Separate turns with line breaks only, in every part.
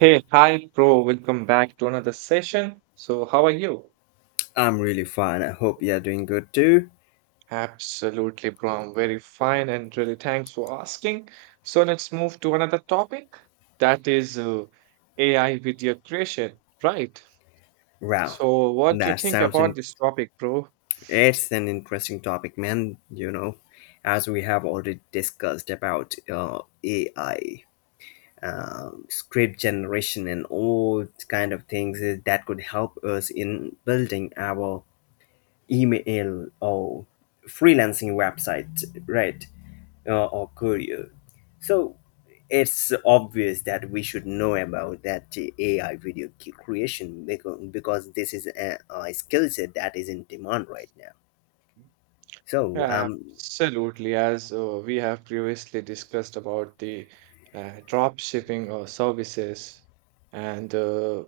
Hey, hi, bro. Welcome back to another session. So, how are you?
I'm really fine. I hope you're doing good too.
Absolutely, bro. I'm very fine and really thanks for asking. So, let's move to another topic that is AI video creation, right?
Wow,
So, what do you
that
think
sounds
about this topic, bro?
It's an interesting topic, man. You know, as we have already discussed about AI, script generation, and all kind of that could help us in building our email or freelancing website, right? Or career. So it's obvious that we should know about that AI video creation because this is a skill set that is in demand right now. So
Absolutely, as we have previously discussed about the drop shipping services and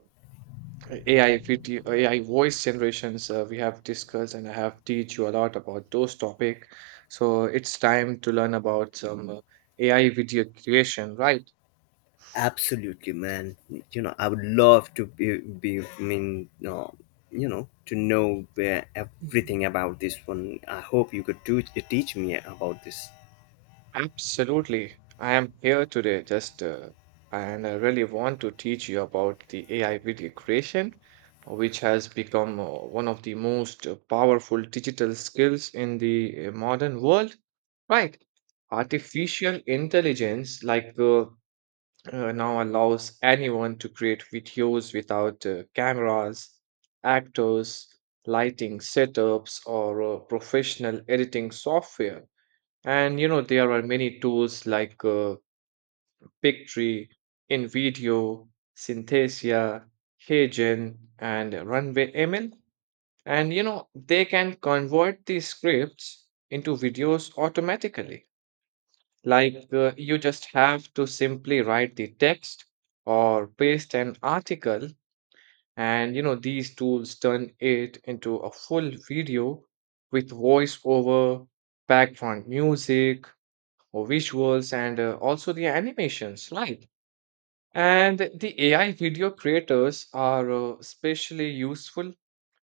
AI video, AI voice generations we have discussed, and I have teach you a lot about those topic. So it's time to learn about some AI video creation, right?
absolutely, man. You know, I would love to be I mean, you know, to know
Mhm.
everything about this one. I hope you could do teach me about this.
Absolutely. I am here today just and I really want to teach you about the AI video creation, which has become one of the most powerful digital skills in the modern world, right? Artificial intelligence, now allows anyone to create videos without cameras, actors, lighting setups, or professional editing software. And you know, there are many tools like Pictree, InVideo, Synthesia, Hagen, and Runway ML. And you know, they can convert these scripts into videos automatically. Like you just have to simply write the text or paste an article, and you know, these tools turn it into a full video with voiceover, background music, or visuals, and also the animations, right? And the AI video creators are especially useful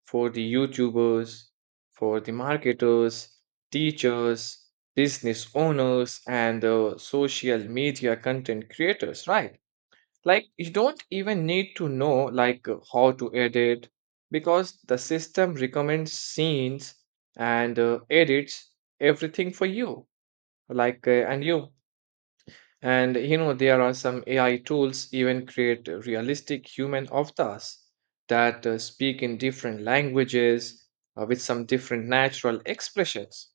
for the YouTubers, for the marketers, teachers, business owners, and social media content creators, right? Like you don't even need to know like how to edit because the system recommends scenes and edits everything for you. Like uh, and you and you know, there are some AI tools even create realistic human avatars that speak in different languages with some different natural expressions.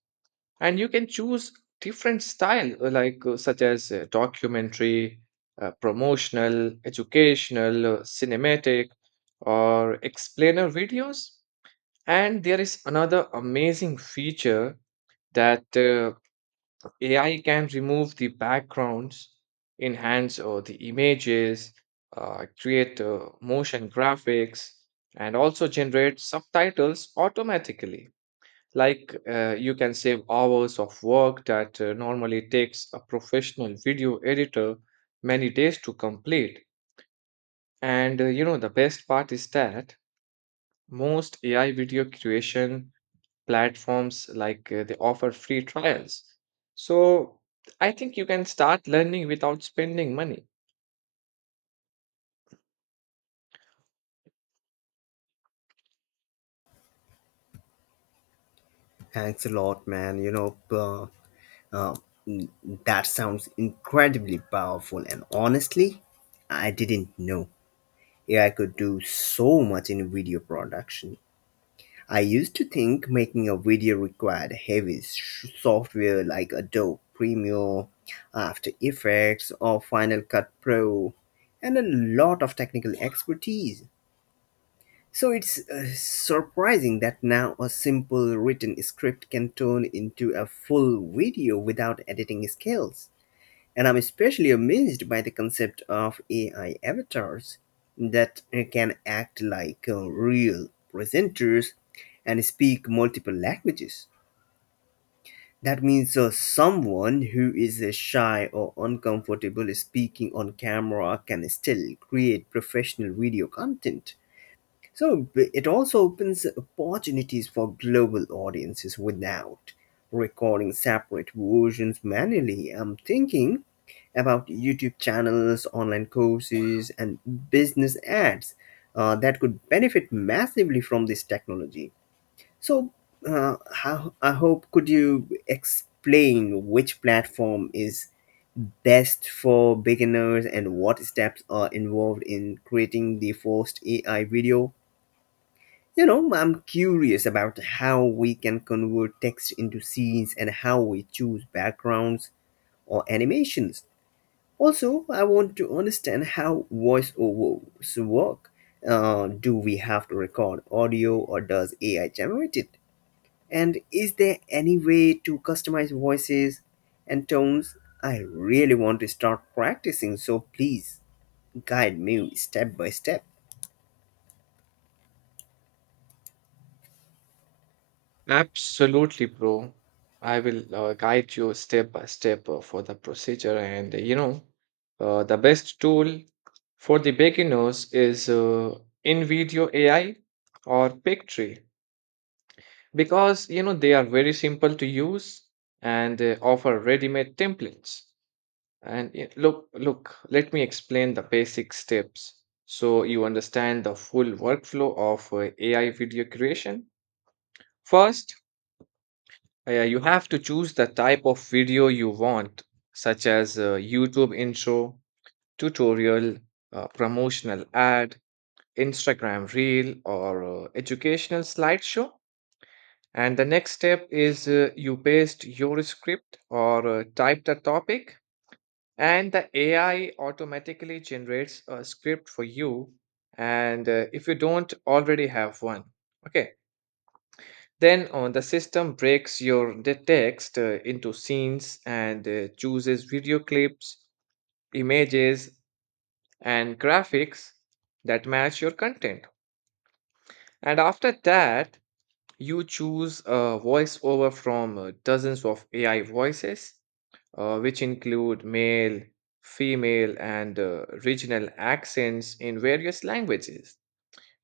And you can choose different style, such as documentary, promotional, educational, cinematic, or explainer videos. And there is another amazing feature that AI can remove the backgrounds, enhance the images, create motion graphics, and also generate subtitles automatically. Like you can save hours of work that normally takes a professional video editor many days to complete. And you know, the best part is that most AI video creation platforms like they offer free trials. So I think you can start learning without spending money.
Thanks a lot, man. Uh, mm, that sounds incredibly powerful, and honestly, I didn't know AI could do so much in video production. I used to think making a video required heavy software like Adobe Premiere, After Effects, or Final Cut Pro, and a lot of technical expertise. So it's surprising that now a simple written script can turn into a full video without editing skills. And I'm especially amazed by the concept of AI avatars that can act like real presenters and speak multiple languages. That means someone who is shy or uncomfortable speaking on camera can still create professional video content. So it also opens opportunities for global audiences without recording separate versions manually. I'm thinking about YouTube channels, online courses, and business ads that could benefit massively from this technology. So, I hope could you explain which platform is best for beginners and what steps are involved in creating the first AI video? You know, I'm curious about how we can convert text into scenes and how we choose backgrounds or animations. Also, I want to understand how voiceovers work. Do we have to record audio or does AI generate it? And is there any way to customize voices and tones? I really want to start practicing, so please guide me step by step.
Absolutely, bro. I will guide you step by step for the procedure. And you know, the best tool for the beginners is InVideo AI or Pictree because you know they are very simple to use and they offer ready-made templates. And let me explain the basic steps so you understand the full workflow of AI video creation. First, yeah, you have to choose the type of video you want, such as YouTube intro, tutorial, promotional ad, Instagram reel, or educational slideshow. And the next step is you paste your script or type the topic and the AI automatically generates a script for you and if you don't already have one, okay, then on the system breaks your the text into scenes and chooses video clips, images, and graphics that match your content, and after that you choose a voiceover from dozens of AI voices which include male, female, and regional accents in various languages.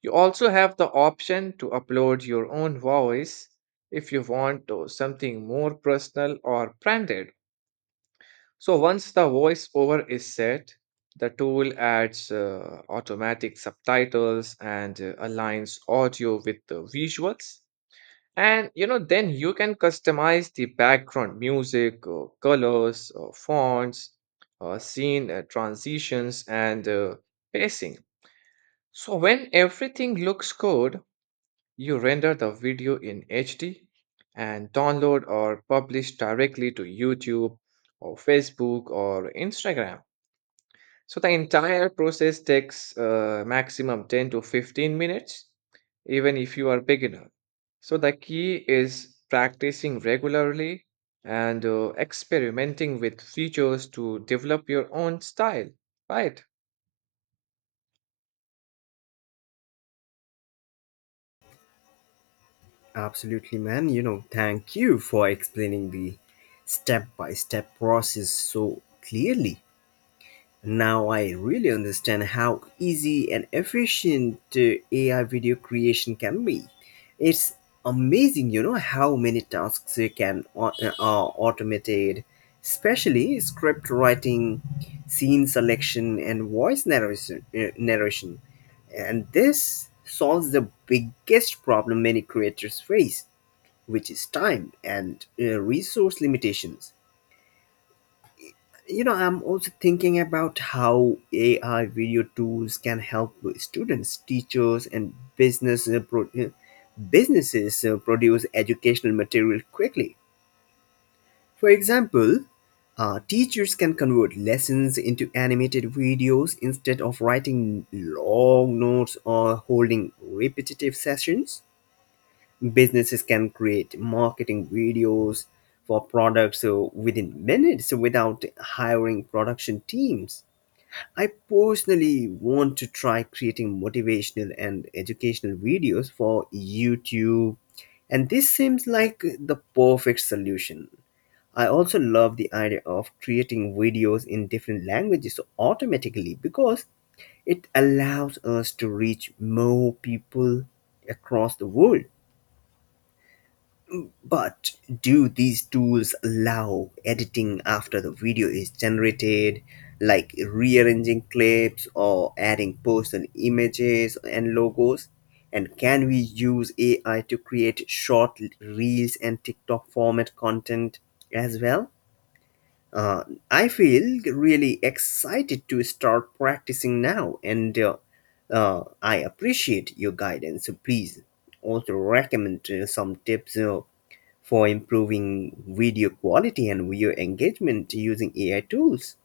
You also have the option to upload your own voice if you want something more personal or branded. So, once the voiceover is set, the tool adds automatic subtitles and aligns audio with the visuals, and you know, then you can customize the background music, colors, fonts, scene transitions, and pacing. So when everything looks good, you render the video in HD and download or publish directly to YouTube or Facebook or Instagram. So the entire process takes maximum 10 to 15 minutes, even if you are beginner. So the key is practicing regularly and experimenting with features to develop your own style, right?
Absolutely, man. You know, thank you for explaining the step by step process so clearly. Now I really understand how easy and efficient AI video creation can be. It's amazing, you know, how many tasks you are automated, especially script writing, scene selection, and voice narration. And this solves the biggest problem many creators face which is time and resource limitations. You know, I'm also thinking about how AI video tools can help students, teachers, and businesses produce educational material quickly. For example, teachers can convert lessons into animated videos instead of writing long notes or holding repetitive sessions. Businesses can create marketing videos for products within minutes without hiring production teams. I personally want to try creating motivational and educational videos for YouTube, and this seems like the perfect solution. I also love the idea of creating videos in different languages automatically because it allows us to reach more people across the world. But do these tools allow editing after the video is generated, like rearranging clips or adding personal images and logos? And can we use AI to create short reels and TikTok format content as well? Uh, I feel really excited to start practicing now, and I appreciate your guidance. So please also recommend some tips for improving video quality and video engagement using AI tools.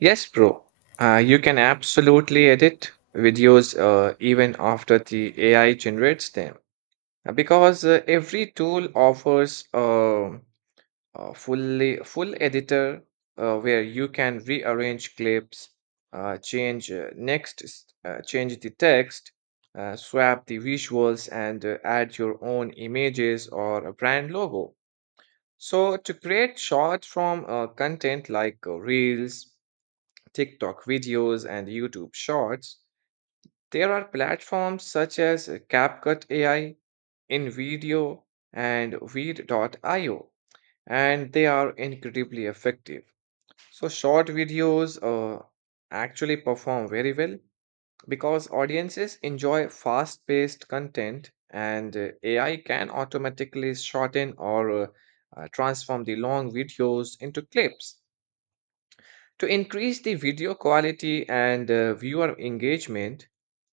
Yes, bro. You can absolutely edit videos even after the AI generates them. Because every tool offers full editor where you can rearrange clips, change the text, swap the visuals, and add your own images or a brand logo. So to create short form content like reels, tiktok videos, and youtube shorts, there are platforms such as capcut ai, invideo, and Weed.io, and they are incredibly effective. So short videos actually perform very well because audiences enjoy fast-paced content, and AI can automatically shorten or transform the long videos into clips. To increase the video quality and viewer engagement,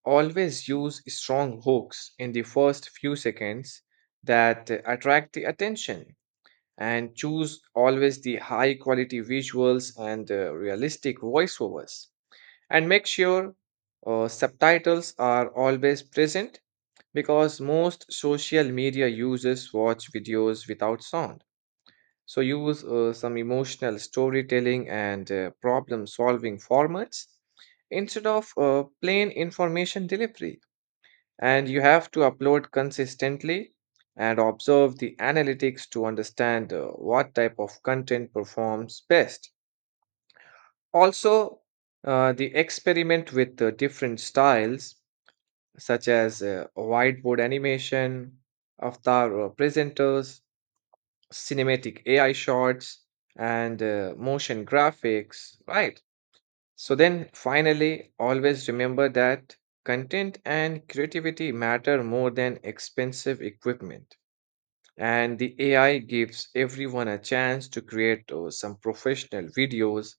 always use strong hooks in the first few seconds that attract the attention, and choose always the high quality visuals and realistic voiceovers. And make sure subtitles are always present because most social media users watch videos without sound. So, use some emotional storytelling and problem solving formats instead of plain information delivery. And you have to upload consistently and observe the analytics to understand what type of content performs best. Also, the experiment with the different styles, such as whiteboard animation, avatar presenters, cinematic AI shots, and motion graphics, right? So then finally, always remember that content and creativity matter more than expensive equipment. And the AI gives everyone a chance to create some professional videos,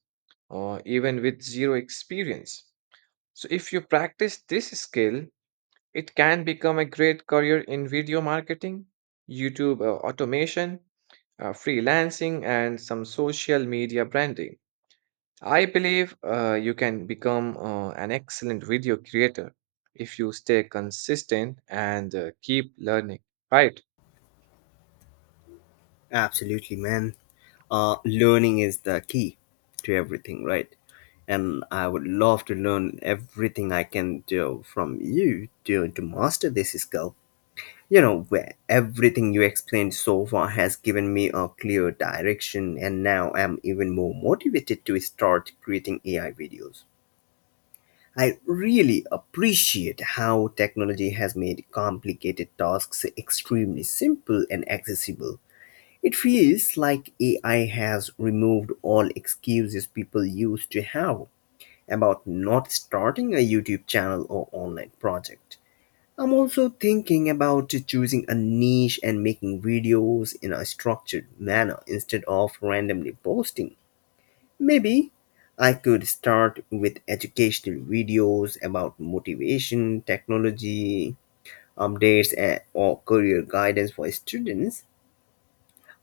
even with zero experience. So if you practice this skill, it can become a great career in video marketing, YouTube automation, freelancing, and some social media branding. I believe you can become an excellent video creator if you stay consistent and keep learning, right?
Absolutely, man. Learning is the key to everything, right? And I would love to learn everything I can do from you to master this skill. You know, where everything you explained so far has given me a clear direction, and now I'm even more motivated to start creating AI videos. I really appreciate how technology has made complicated tasks extremely simple and accessible. It feels like AI has removed all excuses people used to have about not starting a YouTube channel or online project. I'm also thinking about choosing a niche and making videos in a structured manner instead of randomly posting. Maybe I could start with educational videos about motivation, technology, updates, and, or career guidance for students.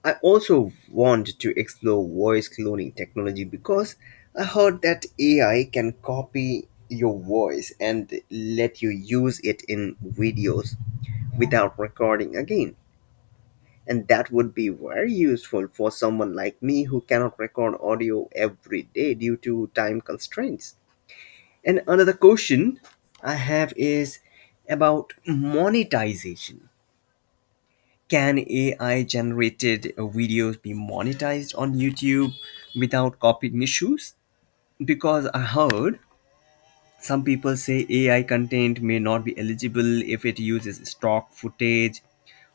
I also want to explore voice cloning technology because I heard that AI can copy your voice and let you use it in videos without recording again. And that would be very useful for someone like me who cannot record audio every day due to time constraints. And another question I have is about monetization. Can AI generated videos be monetized on YouTube without copying issues? Because I heard some people say AI content may not be eligible if it uses stock footage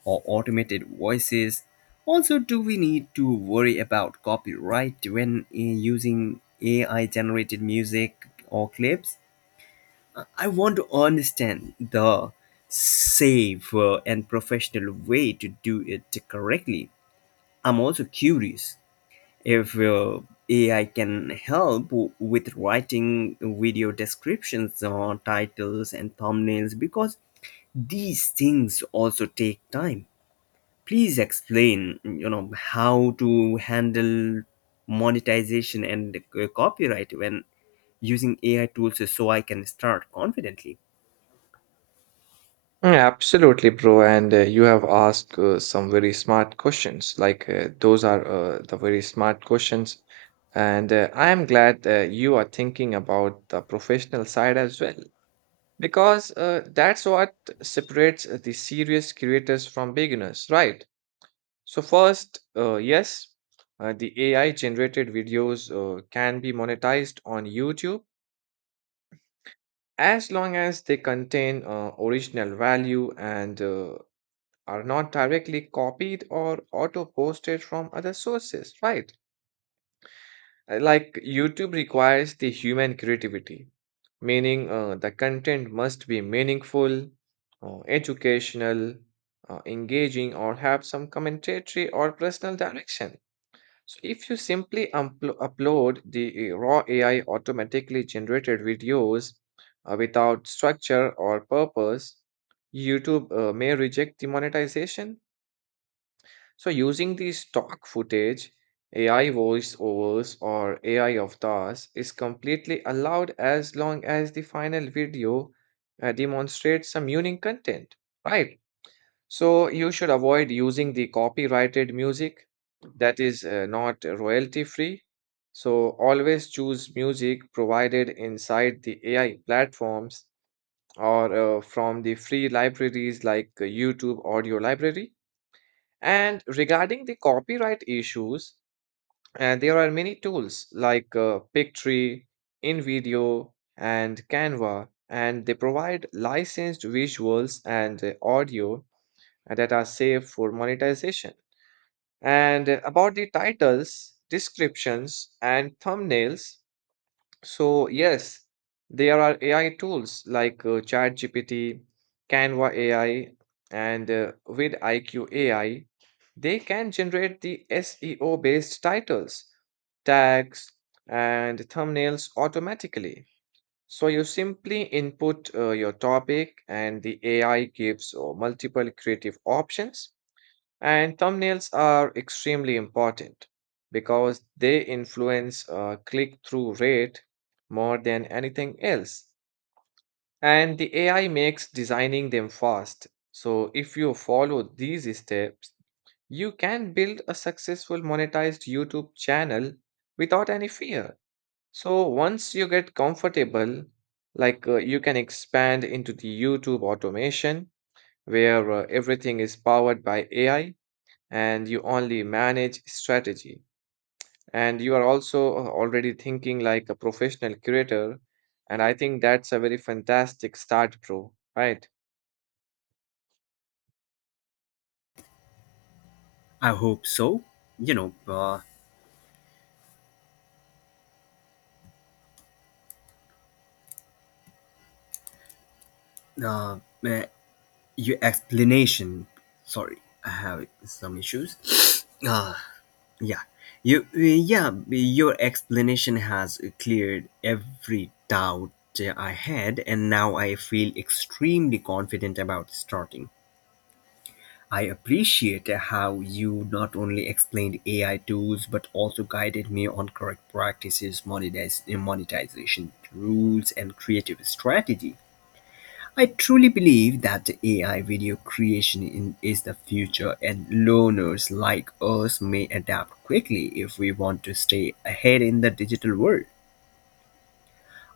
or automated voices. Also, do we need to worry about copyright when using AI generated music or clips? I want to understand the safe and professional way to do it correctly. I'm also curious if AI can help with writing video descriptions or titles and thumbnails because these things also take time. Please explain, you know, how to handle monetization and copyright when using AI tools so I can start confidently.
Mm, absolutely, bro. And you have asked some very smart questions. Those are the very smart questions. And I am glad you are thinking about the professional side as well, because that's what separates the serious creators from beginners, right? So, first, yes, the AI generated videos can be monetized on YouTube as long as they contain original value and are not directly copied or auto posted from other sources, right? Like YouTube requires the human creativity, meaning the content must be meaningful, educational, engaging, or have some commentary or personal direction. So, if you simply upload the raw AI automatically generated videos without structure or purpose, YouTube may reject the monetization. So, using the stock footage, AI voiceovers, or AI avatars is completely allowed as long as the final video demonstrates some unique content, right? So, you should avoid using the copyrighted music that is not royalty free. So, always choose music provided inside the AI platforms or from the free libraries like YouTube Audio Library. And regarding the copyright issues, there are many tools like Pictree, InVideo, and Canva, and they provide licensed visuals and audio that are safe for monetization. And about the titles, descriptions, and thumbnails, so, yes, there are AI tools like ChatGPT, Canva AI, and with IQ AI. They can generate the SEO based titles, tags, and thumbnails automatically. So, you simply input your topic, and the AI gives multiple creative options, and thumbnails are extremely important because they influence click through rate more than anything else. And the AI makes designing them fast. So, if you follow these steps, you can build a successful monetized YouTube channel without any fear. So, once you get comfortable, like you can expand into the YouTube automation where everything is powered by AI and you only manage strategy, and you are also already thinking like a professional curator, and I think that's a very fantastic start, bro, right?
I hope so. you know uh, uh, uh, your explanation, sorry, I have some issues. uh, yeah your explanation has cleared every doubt I had, and now I feel extremely confident about starting. I appreciate how you not only explained AI tools but also guided me on correct practices, monetization rules, and creative strategy. I truly believe that the AI video creation is the future, and learners like us may adapt quickly if we want to stay ahead in the digital world.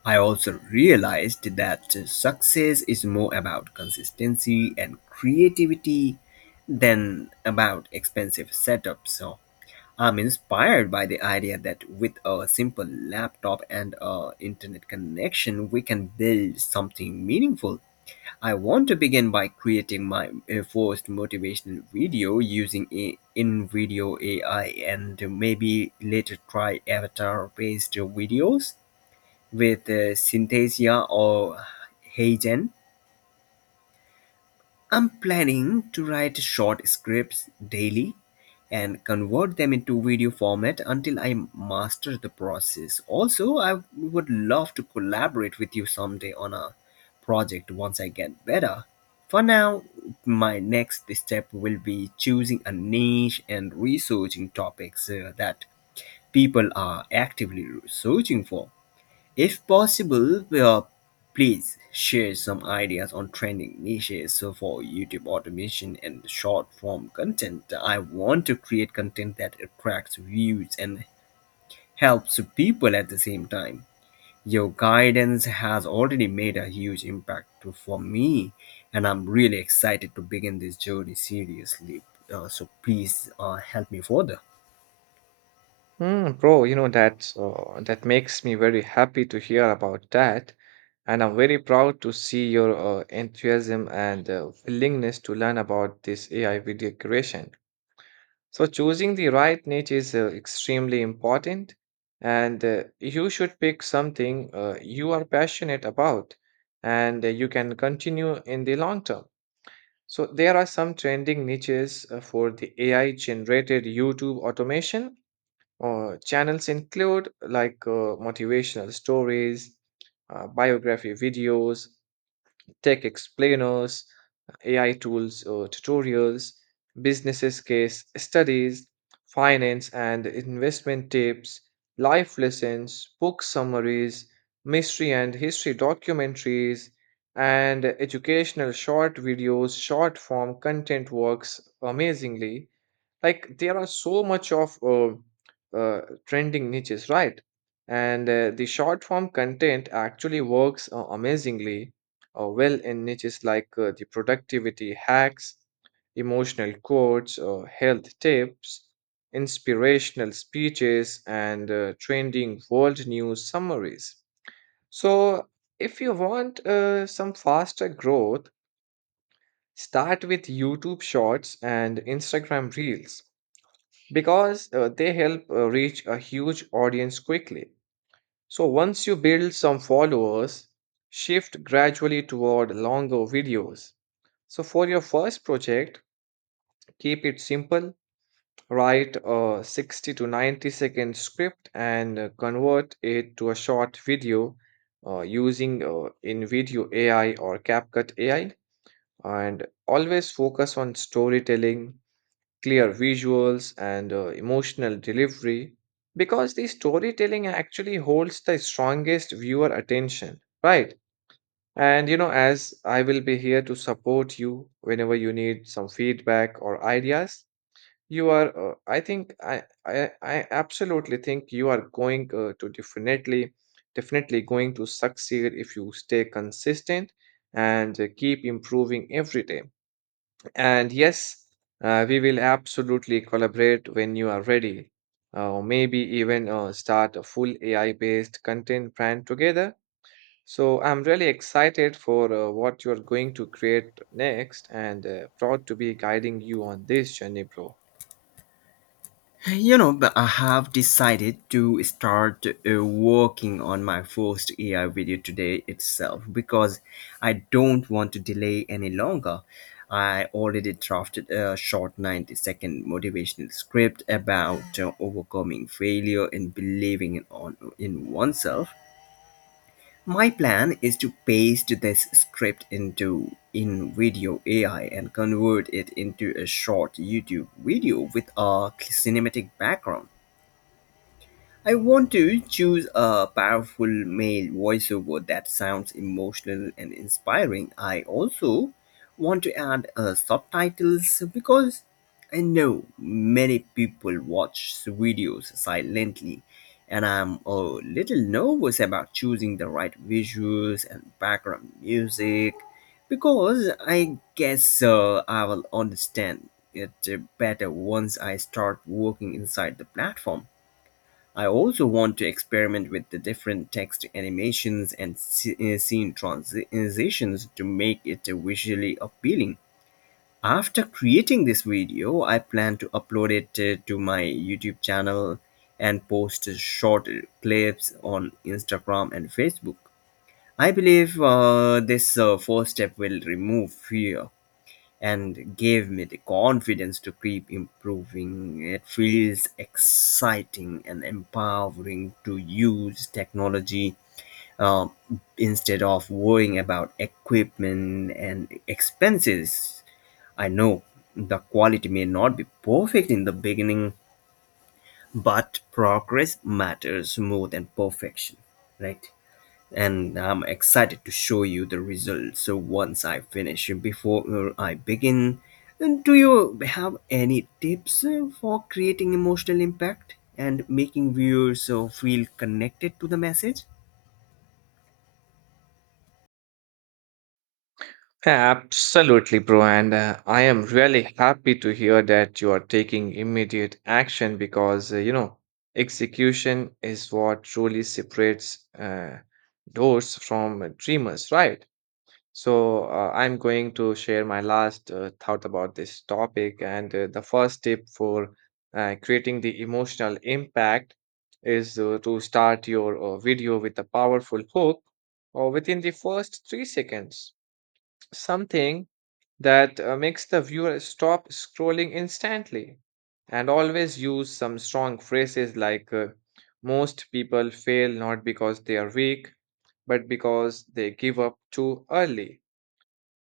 I also realized that success is more about consistency and creativity than about expensive setups. So I'm inspired by the idea that with a simple laptop and a internet connection, we can build something meaningful. I want to begin by creating my first motivational video using a in video AI and maybe later try avatar based videos with Synthesia or Hagen. I'm planning to write short scripts daily and convert them into video format until I master the process. Also, I would love to collaborate with you someday on a project once I get better. For now, my next step will be choosing a niche and researching topics that people are actively searching for. If possible, please share some ideas on trending niches for YouTube automation and short form content. I want to create content that attracts views and helps people at the same time. Your guidance has already made a huge impact for me, and I'm really excited to begin this journey seriously. So please help me further.
Mm, bro, you know that that makes me very happy to hear about that, and I'm very proud to see your enthusiasm and willingness to learn about this AI video creation. So, choosing the right niche is extremely important, and you should pick something you are passionate about and you can continue in the long term. So, there are some trending niches for the AI generated YouTube automation. Channels include like motivational stories, biography videos, tech explainers, AI tools tutorials, businesses case studies, finance and investment tips, life lessons, book summaries, mystery and history documentaries, and educational short videos, short form content works amazingly. Like there are so much of trending niches, right? And The short form content actually works amazingly well in niches like the productivity hacks, emotional quotes, health tips, inspirational speeches, and trending world news summaries. So, if you want some faster growth, start with YouTube Shorts and Instagram Reels because they help reach a huge audience quickly. So once you build some followers, shift gradually toward longer videos. So for your first project, keep it simple. Write a 60 to 90 second script and convert it to a short video using InVideo AI or CapCut AI. And always focus on storytelling, clear visuals, and emotional delivery because the storytelling actually holds the strongest viewer attention, right? And you know, as I will be here to support you whenever you need some feedback or ideas, you are, I think, I absolutely think you are going to definitely, definitely going to succeed if you stay consistent and keep improving every day. And yes, we will absolutely collaborate when you are ready. Maybe even start a full AI-based content brand together. So I'm really excited for what you're going to create next and proud to be guiding you on this journey, bro.
You know, but I have decided to start working on my first AI video today itself because I don't want to delay any longer. I already drafted a short 90-second motivational script about overcoming failure and believing in oneself. My plan is to paste this script into in video AI and convert it into a short YouTube video with a cinematic background. I want to choose a powerful male voiceover that sounds emotional and inspiring. I also want to add subtitles because I know many people watch videos silently, and I'm a little nervous about choosing the right visuals and background music because I guess I will understand it better once I start working inside the platform. I also want to experiment with the different text animations and scene transitions to make it visually appealing. After creating this video, I plan to upload it to my YouTube channel and post short clips on Instagram and Facebook. I believe this first step will remove fear and gave me the confidence to keep improving. It feels exciting and empowering to use technology uh, instead of worrying about equipment and expenses. I know the quality may not be perfect in the beginning, but progress matters more than perfection, right? And I'm excited to show you the results so once I finish. Before I begin, do you have any tips for creating emotional impact and making viewers feel connected to the message?
Absolutely, bro. And I am really happy to hear that you are taking immediate action because, you know, execution is what truly separates doors from dreamers, right? So I'm going to share my last thought about this topic. And the first tip for creating the emotional impact is to start your video with a powerful hook or within the first 3 seconds. Something that makes the viewer stop scrolling instantly, and always use some strong phrases like most people fail not because they are weak but because they give up too early,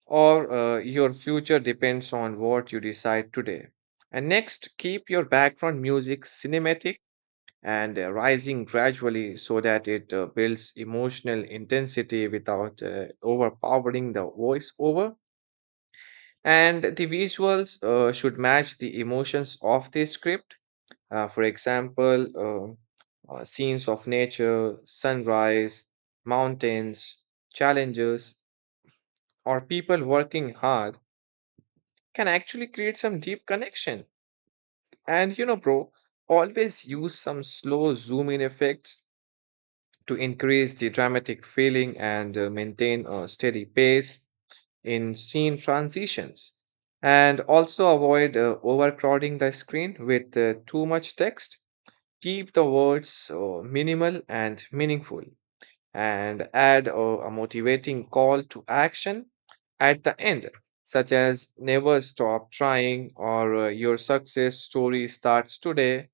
or your future depends on what you decide today. And next, keep your background music cinematic and rising gradually so that it builds emotional intensity without overpowering the voiceover. And the visuals should match the emotions of the script. For example, scenes of nature, sunrise, mountains, challenges, or people working hard can actually create some deep connection. And you know, bro, always use some slow zoom in effects to increase the dramatic feeling and maintain a steady pace in scene transitions, and also avoid overcrowding the screen with too much text. Keep the words minimal and meaningful, and add a motivating call to action at the end, such as never stop trying, or your success story starts today.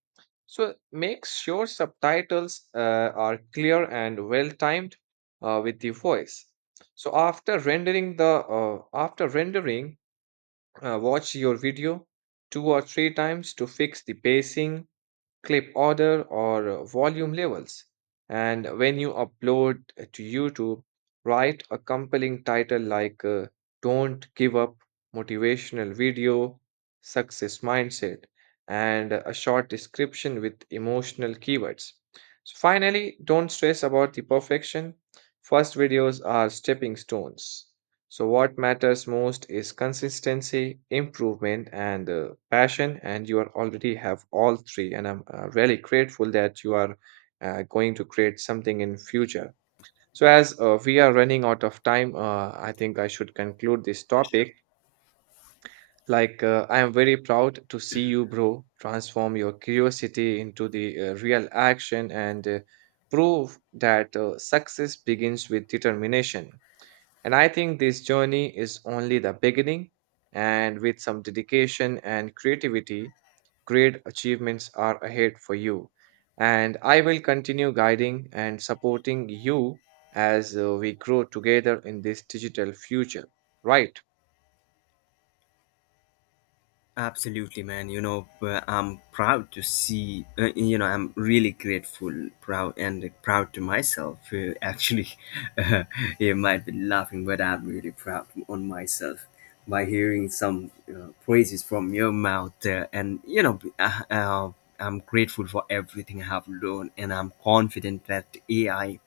So make sure subtitles are clear and well timed with the voice. So after rendering, watch your video two or three times to fix the pacing, clip order, or volume levels. And when you upload to YouTube, write a compelling title like Don't Give Up Motivational Video Success Mindset, and a short description with emotional keywords. So finally, don't stress about the perfection. First videos are stepping stones. So, what matters most is consistency, improvement, and passion. And you are already have all three. And I'm really grateful that you are going to create something in future. So, as we are running out of time, I think I should conclude this
Yes.
topic. Like, I am very proud to see you, bro, transform your curiosity into the real action, and prove that success begins with determination. And I think this journey is only the beginning, and with some dedication and creativity, great achievements are ahead for you. And I will continue guiding and supporting you as we grow together in this digital future. Right?
Absolutely, man. I'm proud to see. I'm really grateful, proud, and proud to myself. Actually, uh, you might be laughing, but I'm really proud on myself by hearing some praises from your mouth. I'm grateful for everything I have learned, and I'm confident that AI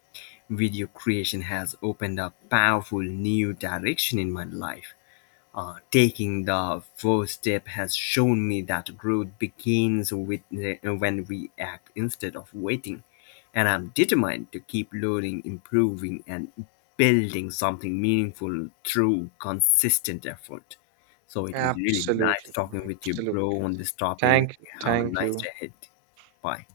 video creation has opened up powerful new direction in my life. Uh, Taking the first step has shown me that growth begins with when we act instead of waiting, and I'm determined to keep learning, improving, and building something meaningful through consistent effort. So it was really nice
Absolutely.
talking with you, bro,
Absolutely.
on this topic.
Thank you.
Have a
Thank
nice
you.
day ahead. Bye.